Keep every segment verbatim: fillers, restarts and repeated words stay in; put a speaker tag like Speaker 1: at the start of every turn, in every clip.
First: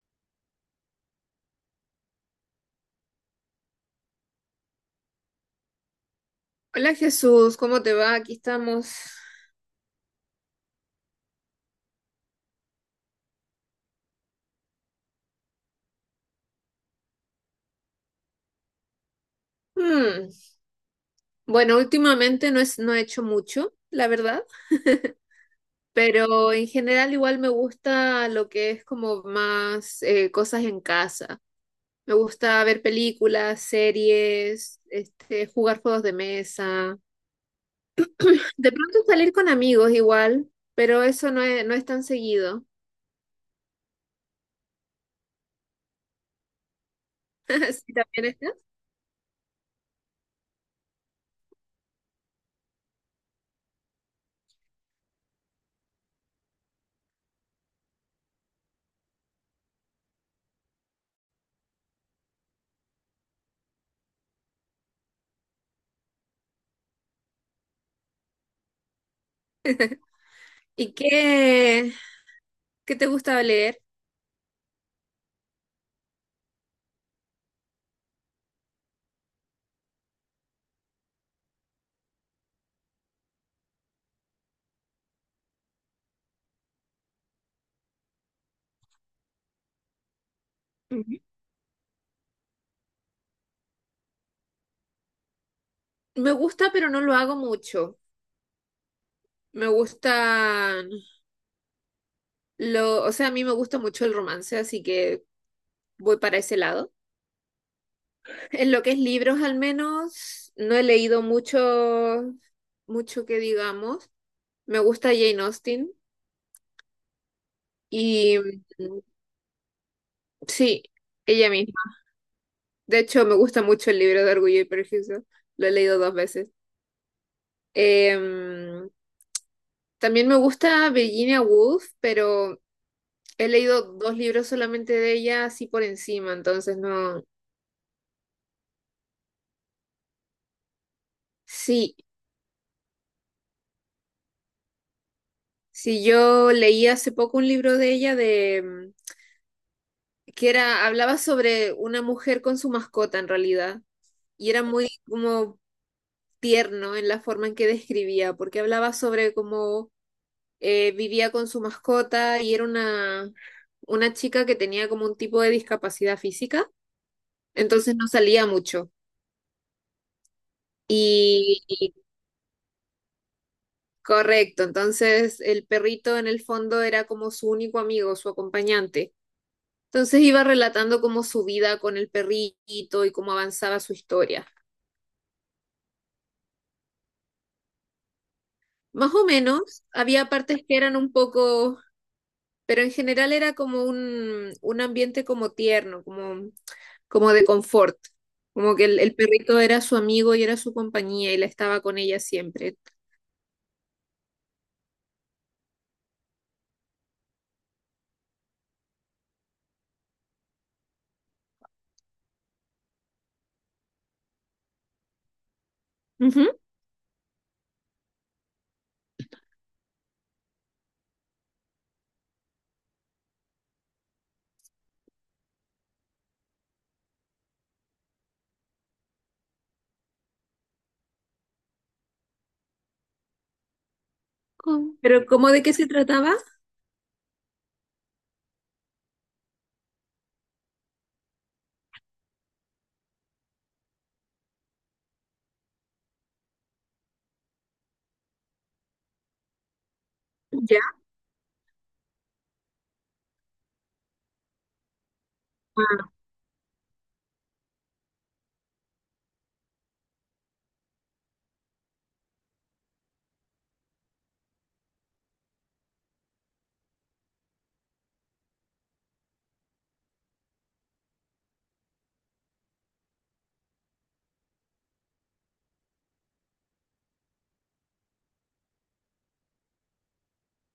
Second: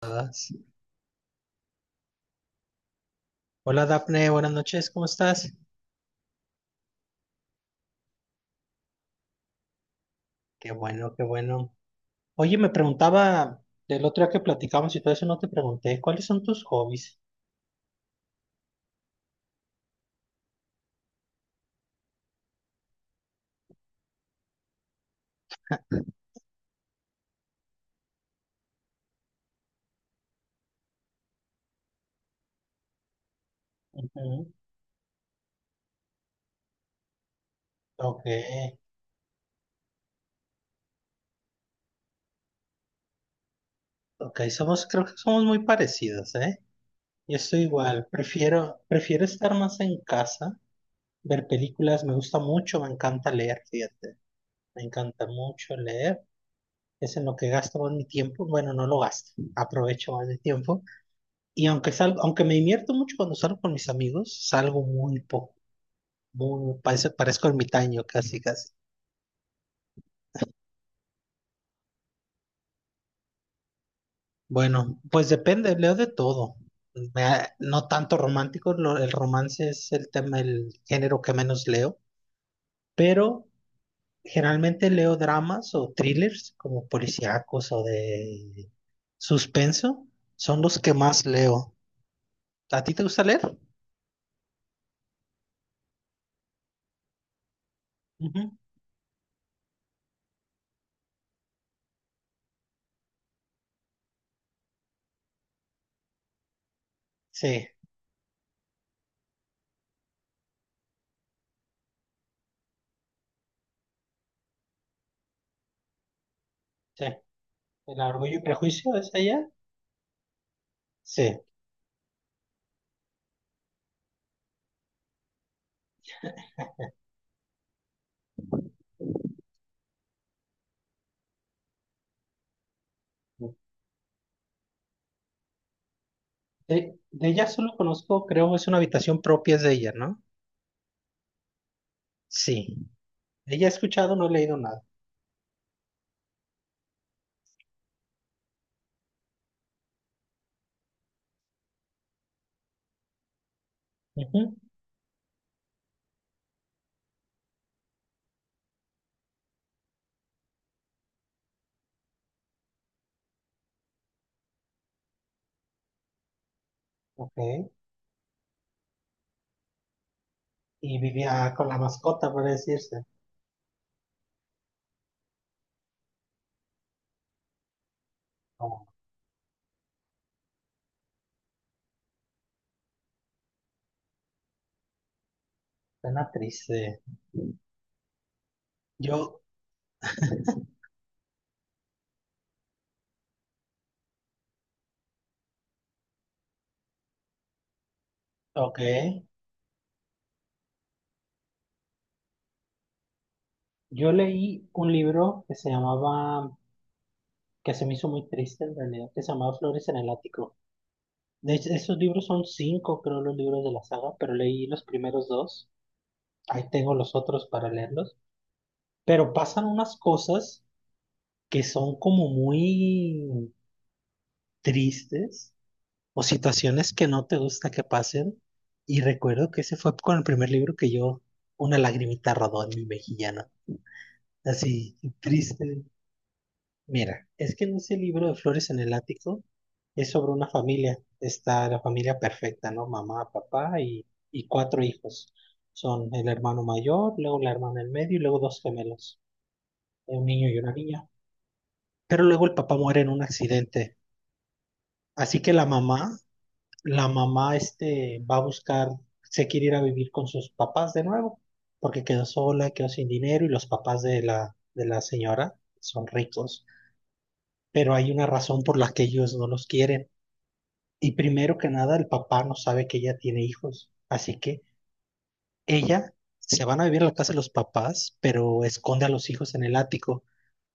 Speaker 1: Todas. Hola Dafne, buenas noches, ¿cómo estás?
Speaker 2: Hola Jesús, ¿cómo te va? Aquí estamos.
Speaker 1: Qué bueno, qué bueno. Oye, me preguntaba del otro día que platicamos y todo eso no te pregunté, ¿cuáles son tus hobbies?
Speaker 2: Hmm, Bueno, últimamente no es, no he hecho mucho, la verdad. Pero en general igual me gusta lo que es como más eh, cosas en casa. Me gusta ver películas,
Speaker 1: Ujú.
Speaker 2: series, este, jugar juegos de mesa.
Speaker 1: Ok,
Speaker 2: De pronto salir con amigos igual, pero eso no es, no es tan seguido.
Speaker 1: ok, somos, creo que somos muy parecidos, ¿eh? Yo estoy
Speaker 2: Sí,
Speaker 1: igual,
Speaker 2: también está.
Speaker 1: prefiero, prefiero estar más en casa, ver películas, me gusta mucho, me encanta leer, fíjate, me encanta mucho leer, es en lo que gasto más mi tiempo, bueno, no lo gasto, aprovecho más mi tiempo. Y aunque salgo, aunque me divierto mucho cuando salgo con mis amigos, salgo muy poco, muy, parece- parezco ermitaño casi, casi.
Speaker 2: ¿Y qué, qué te gusta leer?
Speaker 1: Bueno, pues depende, leo de todo. Me ha- no tanto romántico, lo- el romance es el tema, el género que menos leo, pero generalmente leo dramas o thrillers como policíacos o de suspenso, son los que
Speaker 2: Ujú.
Speaker 1: más leo. ¿A ti te gusta leer?
Speaker 2: Me gusta, pero no lo hago mucho.
Speaker 1: Ujú.
Speaker 2: Me gustan lo, o sea, a mí me gusta mucho el romance, así que voy para ese lado.
Speaker 1: Sí,
Speaker 2: En lo que es libros, al menos, no he leído mucho, mucho que digamos. Me gusta Jane Austen
Speaker 1: sí. ¿El orgullo
Speaker 2: y
Speaker 1: y prejuicio
Speaker 2: mm,
Speaker 1: es allá?
Speaker 2: sí,
Speaker 1: Sí.
Speaker 2: ella misma. De hecho, me gusta mucho el libro de Orgullo y Prejuicio. Lo he leído dos veces. Em, también me gusta Virginia Woolf, pero he leído dos libros solamente de ella, así por encima, entonces
Speaker 1: De,
Speaker 2: no.
Speaker 1: de ella solo conozco, creo, es una habitación propia es de ella, ¿no?
Speaker 2: Sí,
Speaker 1: Sí. De ella he escuchado, no he leído nada.
Speaker 2: sí, yo leí hace poco un libro de ella de mm, que era, hablaba sobre una mujer con su mascota en realidad, y
Speaker 1: Ujú.
Speaker 2: era muy como tierno en la forma en que describía, porque hablaba sobre cómo eh, vivía con su mascota y era una, una chica que tenía como un tipo de discapacidad física,
Speaker 1: Ok.
Speaker 2: entonces no salía mucho.
Speaker 1: Y vivía
Speaker 2: Y,
Speaker 1: con la
Speaker 2: y
Speaker 1: mascota, por decirse.
Speaker 2: correcto, entonces el perrito en el fondo era como su único amigo, su
Speaker 1: Como
Speaker 2: acompañante. Entonces iba relatando cómo su vida con el perrito y cómo avanzaba su historia.
Speaker 1: pena triste.
Speaker 2: Más o
Speaker 1: Yo,
Speaker 2: menos, había partes que eran un poco, pero en general era como un, un ambiente como tierno, como, como de confort, como
Speaker 1: ok.
Speaker 2: que el, el perrito era su amigo y era su compañía y la estaba con ella siempre.
Speaker 1: Yo leí un libro que se llamaba, que se me hizo muy triste en realidad, que se llamaba Flores en el Ático. De hecho, esos libros son cinco, creo, los libros de la saga, pero leí los primeros dos.
Speaker 2: Ujú.
Speaker 1: Ahí tengo los otros para leerlos. Pero pasan unas cosas que son como muy tristes o situaciones que no te gusta que pasen. Y recuerdo que ese fue con el primer libro que yo, una lagrimita rodó en mi mejillana,
Speaker 2: Com-
Speaker 1: así
Speaker 2: Pero ¿cómo de qué
Speaker 1: triste.
Speaker 2: se trataba?
Speaker 1: Mira, es que en ese libro de Flores en el Ático es sobre una familia, está la familia perfecta, ¿no? Mamá, papá y, y cuatro hijos. Son el hermano mayor, luego la hermana del medio y luego dos gemelos, un niño y una
Speaker 2: Ya.
Speaker 1: niña. Pero luego el papá muere en un accidente, así que la mamá la mamá este, va a buscar, se quiere ir a vivir con sus papás de nuevo, porque quedó sola, quedó sin dinero y los papás de la, de la señora son ricos, pero hay una razón por la que ellos no los quieren. Y primero que nada, el papá no sabe que ella tiene hijos, así que ella se van a vivir a la casa de los papás, pero esconde a los hijos en el ático.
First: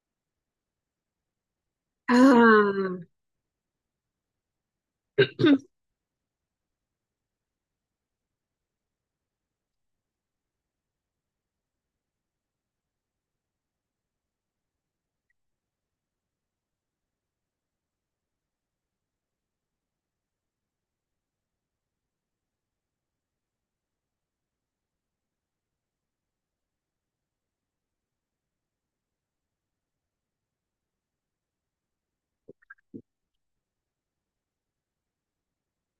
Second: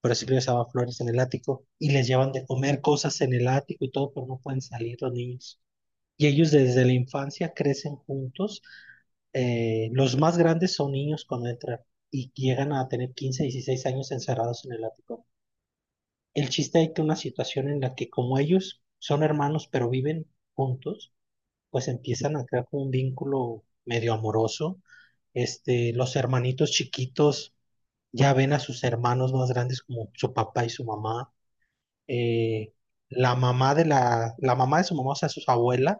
Speaker 1: Por eso les daba flores en el ático y les llevan de comer
Speaker 2: Ah.
Speaker 1: cosas en el ático y todo, pero no pueden salir los niños. Y ellos desde la infancia crecen juntos. Eh, los más grandes son niños cuando entran y llegan a tener quince dieciséis años encerrados en el ático. El chiste es que una situación en la que como ellos son hermanos pero viven juntos, pues empiezan a crear como un vínculo medio amoroso. Este, los hermanitos chiquitos ya ven a sus hermanos más grandes como su papá y su mamá, eh, la mamá de la, la mamá de su mamá, o sea, sus abuelas,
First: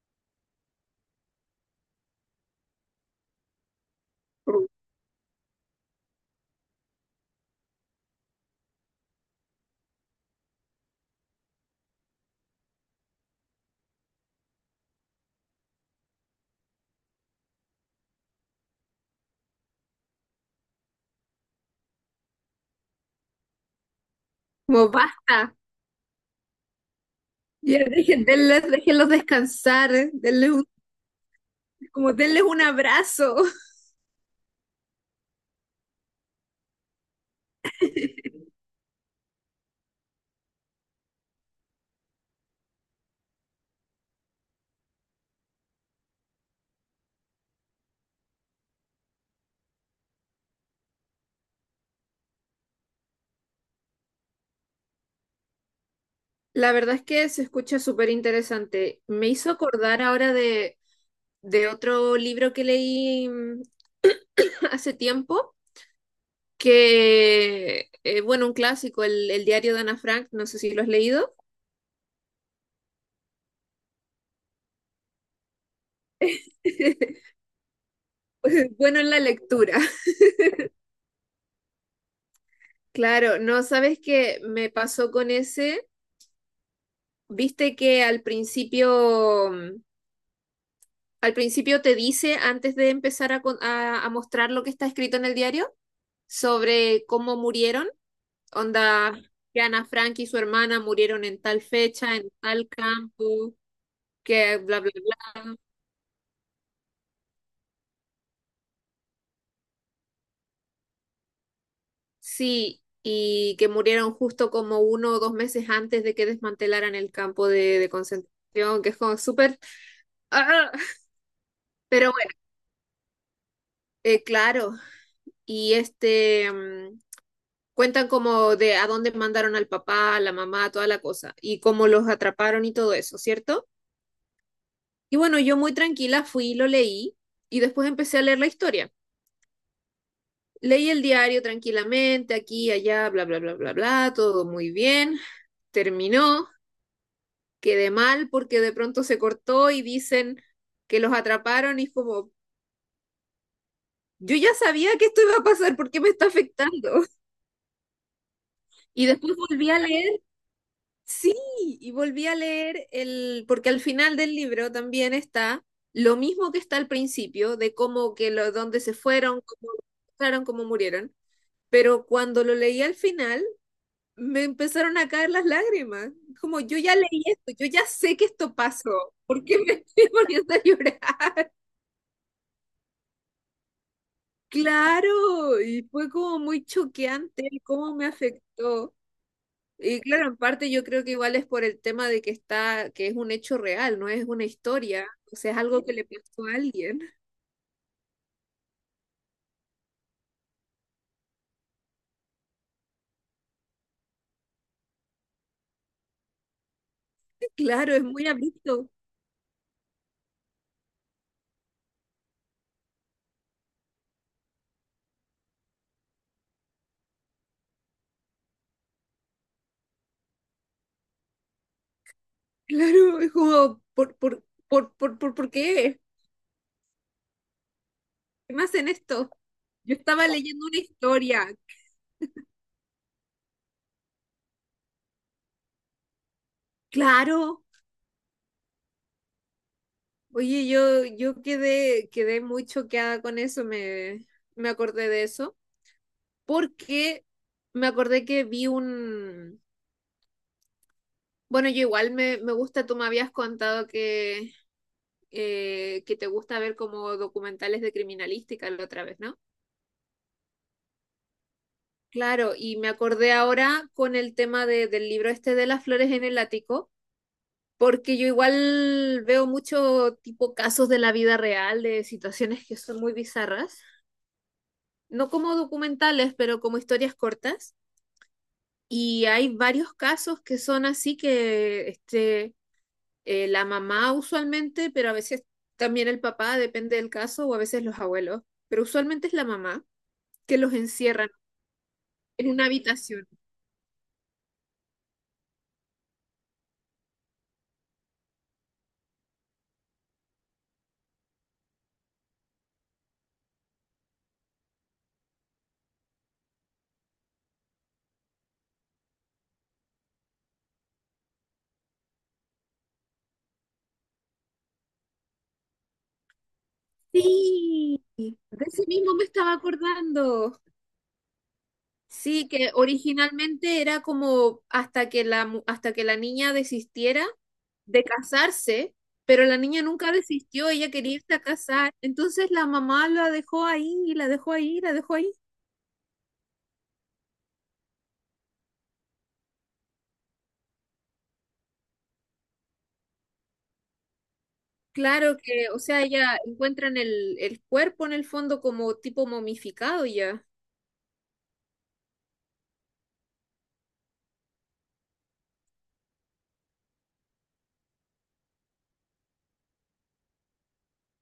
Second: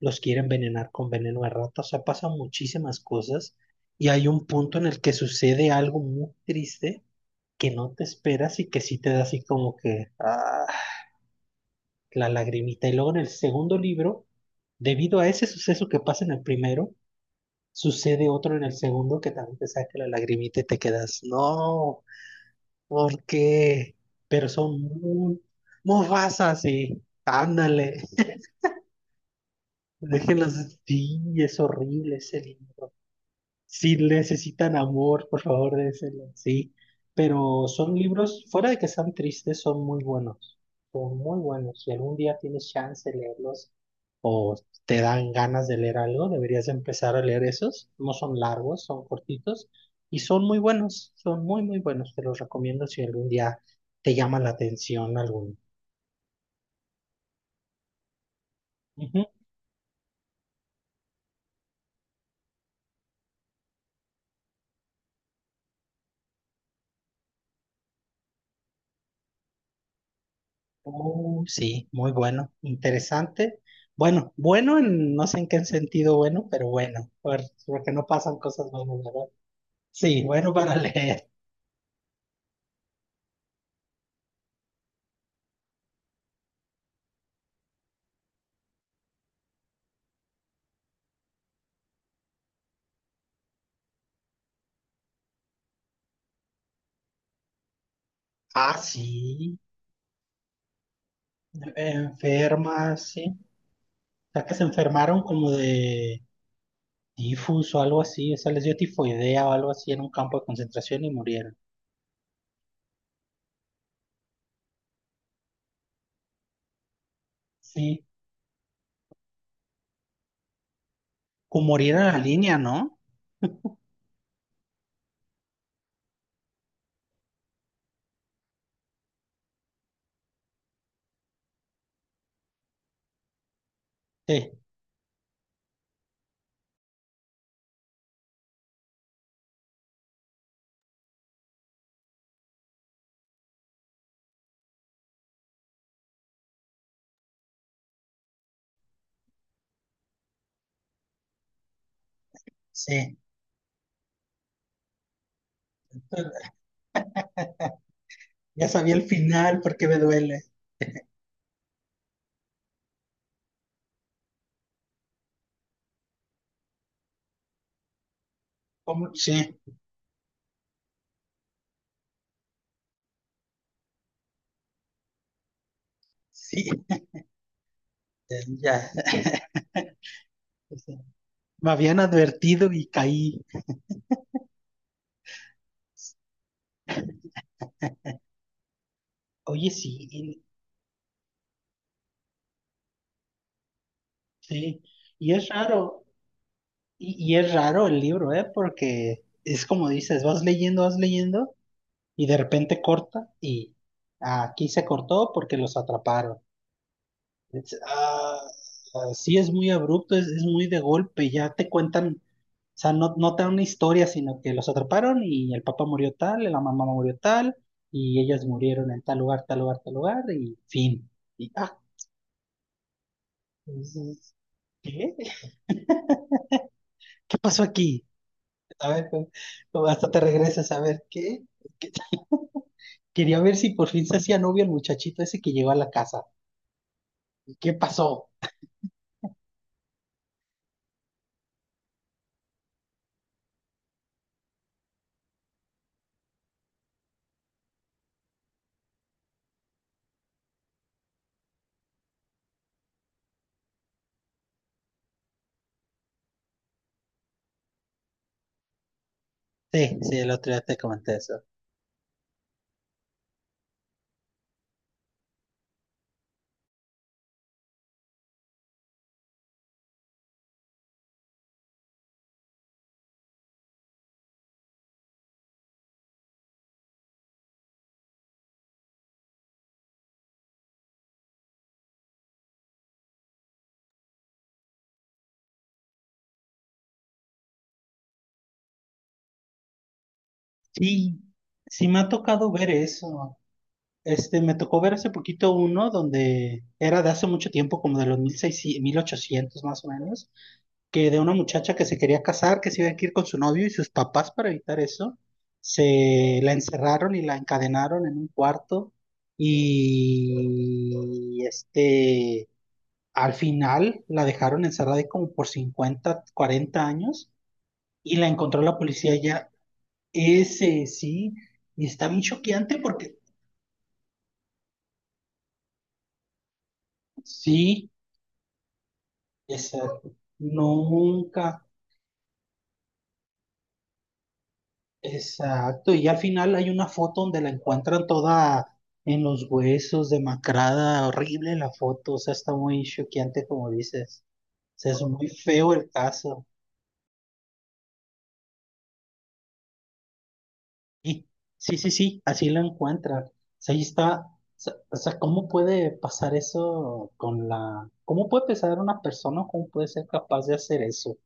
Speaker 1: los quiere envenenar con veneno de rata, o sea, pasan muchísimas cosas y hay un punto en el que sucede algo muy triste que no te esperas y que sí te da así como que ah, la lagrimita. Y luego en el segundo libro, debido a ese suceso que pasa en el primero, sucede otro en el segundo que también te saca la lagrimita y te quedas, no, ¿por qué? Pero son
Speaker 2: Como
Speaker 1: muy,
Speaker 2: basta,
Speaker 1: muy fasas y
Speaker 2: ya
Speaker 1: ándale.
Speaker 2: dejen, denles- déjenlos descansar, denles
Speaker 1: Déjenlos,
Speaker 2: un,
Speaker 1: sí, es
Speaker 2: como
Speaker 1: horrible ese
Speaker 2: denles un
Speaker 1: libro.
Speaker 2: abrazo.
Speaker 1: Si necesitan amor, por favor, déjenlo, sí. Pero son libros, fuera de que sean tristes, son muy buenos, son muy buenos. Si algún día tienes chance de leerlos o te dan ganas de leer algo, deberías empezar a leer esos. No son largos, son cortitos y son muy buenos, son muy, muy buenos. Te los recomiendo si algún día te llama la atención alguno.
Speaker 2: La verdad es que se escucha súper interesante.
Speaker 1: Ujú.
Speaker 2: Me hizo acordar ahora de, de otro libro que leí mm, hace tiempo, que, eh, bueno, un clásico, el, el diario de Ana Frank, no sé si lo has leído.
Speaker 1: Oh, sí, muy bueno, interesante. Bueno, bueno en no sé en qué sentido bueno, pero bueno, por- porque no pasan cosas buenas,
Speaker 2: Bueno, en la
Speaker 1: ¿verdad?
Speaker 2: lectura.
Speaker 1: Sí, bueno para leer.
Speaker 2: Claro, no sabes qué me pasó con ese. Viste que al principio, mm, al principio te dice, antes de empezar a, con- a a mostrar lo que está escrito en el diario, sobre cómo murieron.
Speaker 1: Ah,
Speaker 2: Onda,
Speaker 1: sí,
Speaker 2: que Ana Frank y su hermana murieron en tal fecha, en tal
Speaker 1: enfermas, sí.
Speaker 2: campo,
Speaker 1: O sea, que
Speaker 2: que
Speaker 1: se
Speaker 2: bla, bla,
Speaker 1: enfermaron como
Speaker 2: bla.
Speaker 1: de tifus o algo así, o sea, les dio tifoidea o algo así en un campo de concentración y murieron.
Speaker 2: Sí, y que murieron justo como uno o dos meses antes de que desmantelaran el campo de, de
Speaker 1: Sí,
Speaker 2: concentración, que es como súper... ¡Ah!
Speaker 1: o morir en
Speaker 2: Pero
Speaker 1: la
Speaker 2: bueno,
Speaker 1: línea, ¿no?
Speaker 2: eh, claro. Y este... mm, cuentan como de a dónde mandaron al papá, a la mamá, toda la cosa, y cómo los atraparon y todo eso, ¿cierto?
Speaker 1: Sí,
Speaker 2: Y bueno, yo muy tranquila fui y lo leí, y después empecé a leer la historia. Leí el diario tranquilamente, aquí, allá, bla, bla, bla, bla, bla, todo muy bien. Terminó, quedé mal porque de pronto se cortó y dicen que los atraparon y es como,
Speaker 1: sí.
Speaker 2: yo ya sabía que esto iba a pasar, ¿por qué me está afectando?
Speaker 1: Ya sabía el
Speaker 2: Y después
Speaker 1: final
Speaker 2: volví a
Speaker 1: porque me
Speaker 2: leer,
Speaker 1: duele.
Speaker 2: sí, y volví a leer el, porque al final del libro también está lo mismo que está al principio, de cómo que lo, dónde se
Speaker 1: ¿Cómo?
Speaker 2: fueron,
Speaker 1: Sí,
Speaker 2: cómo, cómo murieron, pero cuando lo leí al final me empezaron a caer las lágrimas. Como
Speaker 1: sí,
Speaker 2: yo ya leí esto, yo ya sé que esto
Speaker 1: ya.
Speaker 2: pasó. ¿Por qué me estoy poniendo a
Speaker 1: Este,
Speaker 2: llorar?
Speaker 1: me habían advertido y caí.
Speaker 2: Claro, y fue como muy choqueante el cómo me afectó.
Speaker 1: Oye,
Speaker 2: Y
Speaker 1: sí,
Speaker 2: claro, en
Speaker 1: y-
Speaker 2: parte yo creo que igual es por el tema de que está, que es un hecho real, no es una
Speaker 1: sí.
Speaker 2: historia,
Speaker 1: Y
Speaker 2: o
Speaker 1: es
Speaker 2: sea, es algo que
Speaker 1: raro,
Speaker 2: le pasó a alguien.
Speaker 1: y, y es raro el libro, ¿eh? Porque es como dices, vas leyendo, vas leyendo, y de repente corta, y aquí se cortó porque los atraparon. Es-
Speaker 2: Claro, es muy
Speaker 1: ah,
Speaker 2: abrupto.
Speaker 1: ah, sí, es muy abrupto, es, es muy de golpe, ya te cuentan, o sea, no, no te dan una historia, sino que los atraparon y el papá murió tal, la mamá murió tal, y ellas murieron en tal lugar, tal lugar, tal lugar, y fin. Y, ah,
Speaker 2: Claro, es como,
Speaker 1: mm,
Speaker 2: ¿por, por, por,
Speaker 1: ¿qué?
Speaker 2: por, por, por qué?
Speaker 1: ¿Qué pasó aquí?
Speaker 2: ¿Qué me hacen
Speaker 1: A ver, pues,
Speaker 2: esto?
Speaker 1: no,
Speaker 2: Yo
Speaker 1: hasta te
Speaker 2: estaba leyendo
Speaker 1: regresas
Speaker 2: una
Speaker 1: a ver qué.
Speaker 2: historia.
Speaker 1: ¿Qué? Quería ver si por fin se hacía novio el muchachito ese que llegó a la casa.
Speaker 2: Claro.
Speaker 1: ¿Qué pasó?
Speaker 2: Oye, yo, yo quedé, quedé muy choqueada con eso, me, me acordé de eso, porque me acordé que vi un... Bueno, yo igual me, me gusta, tú me habías contado que, eh, que te gusta ver como documentales de criminalística la otra vez, ¿no?
Speaker 1: Sí, sí, el otro día te comenté eso.
Speaker 2: Claro, y me acordé ahora con el tema de- del libro este de las flores en el ático, porque yo igual veo mucho tipo casos de la vida real, de situaciones que son muy bizarras, no como documentales, pero como historias cortas. Y hay varios casos que son así que este, eh, la mamá usualmente, pero a veces también el papá, depende del caso, o a veces los abuelos, pero usualmente es la mamá que los
Speaker 1: Sí,
Speaker 2: encierran
Speaker 1: sí me ha
Speaker 2: en
Speaker 1: tocado
Speaker 2: una
Speaker 1: ver
Speaker 2: habitación.
Speaker 1: eso. Este, me tocó ver hace poquito uno donde era de hace mucho tiempo, como de los mil seiscientos, mil ochocientos más o menos, que de una muchacha que se quería casar, que se iba a ir con su novio y sus papás para evitar eso, se la encerraron y la encadenaron en un cuarto y este, al final la dejaron encerrada ahí como por cincuenta, cuarenta años
Speaker 2: Sí,
Speaker 1: y la encontró
Speaker 2: de
Speaker 1: la
Speaker 2: ese mismo
Speaker 1: policía
Speaker 2: me
Speaker 1: ya,
Speaker 2: estaba acordando.
Speaker 1: ese sí, y está bien
Speaker 2: Sí, que
Speaker 1: choqueante porque
Speaker 2: originalmente era como hasta que la, mu- hasta que la niña desistiera
Speaker 1: sí,
Speaker 2: de casarse, pero la niña nunca
Speaker 1: exacto
Speaker 2: desistió, ella quería irse a
Speaker 1: nunca.
Speaker 2: casar. Entonces la mamá la dejó ahí, y la dejó ahí, y la dejó ahí.
Speaker 1: Exacto, y al final hay una foto donde la encuentran toda en los huesos, demacrada, horrible la foto, o sea, está muy choqueante como dices. O sea, es muy
Speaker 2: Claro que,
Speaker 1: feo
Speaker 2: o
Speaker 1: el
Speaker 2: sea, ella
Speaker 1: caso.
Speaker 2: encuentran el, el cuerpo en el fondo como tipo momificado ya.
Speaker 1: Y sí, sí, sí, así la encuentran. O sea, ahí está. O sea, ¿cómo puede pasar eso con la... ¿Cómo puede pensar una persona? ¿Cómo puede ser capaz de hacer eso?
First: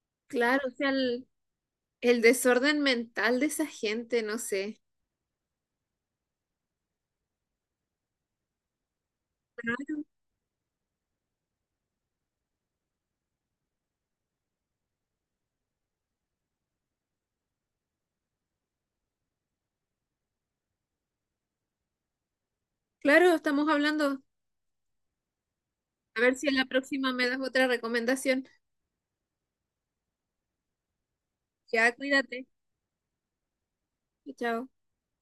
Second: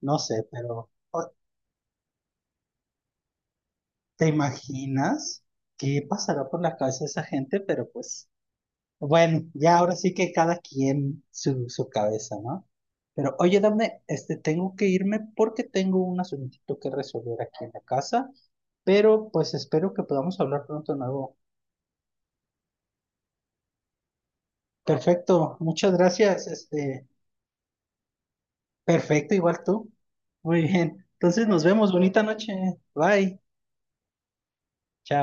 Speaker 1: No sé,
Speaker 2: Claro, o
Speaker 1: pero
Speaker 2: sea, el,
Speaker 1: o-
Speaker 2: el desorden mental de esa gente,
Speaker 1: ¿te
Speaker 2: no sé.
Speaker 1: imaginas qué pasará por la cabeza de esa gente? Pero pues... Bueno, ya ahora
Speaker 2: Pero,
Speaker 1: sí que cada quien su, su cabeza, ¿no? Pero oye, dame, este, tengo que irme porque tengo un asuntito que resolver aquí en la casa, pero pues espero que podamos hablar pronto de nuevo.
Speaker 2: claro, estamos hablando.
Speaker 1: Perfecto, muchas
Speaker 2: A ver
Speaker 1: gracias,
Speaker 2: si en la
Speaker 1: este,
Speaker 2: próxima me das otra recomendación.
Speaker 1: perfecto, igual tú. Muy bien, entonces nos vemos,
Speaker 2: Ya,
Speaker 1: bonita
Speaker 2: cuídate.
Speaker 1: noche, bye,
Speaker 2: Chao.
Speaker 1: chao.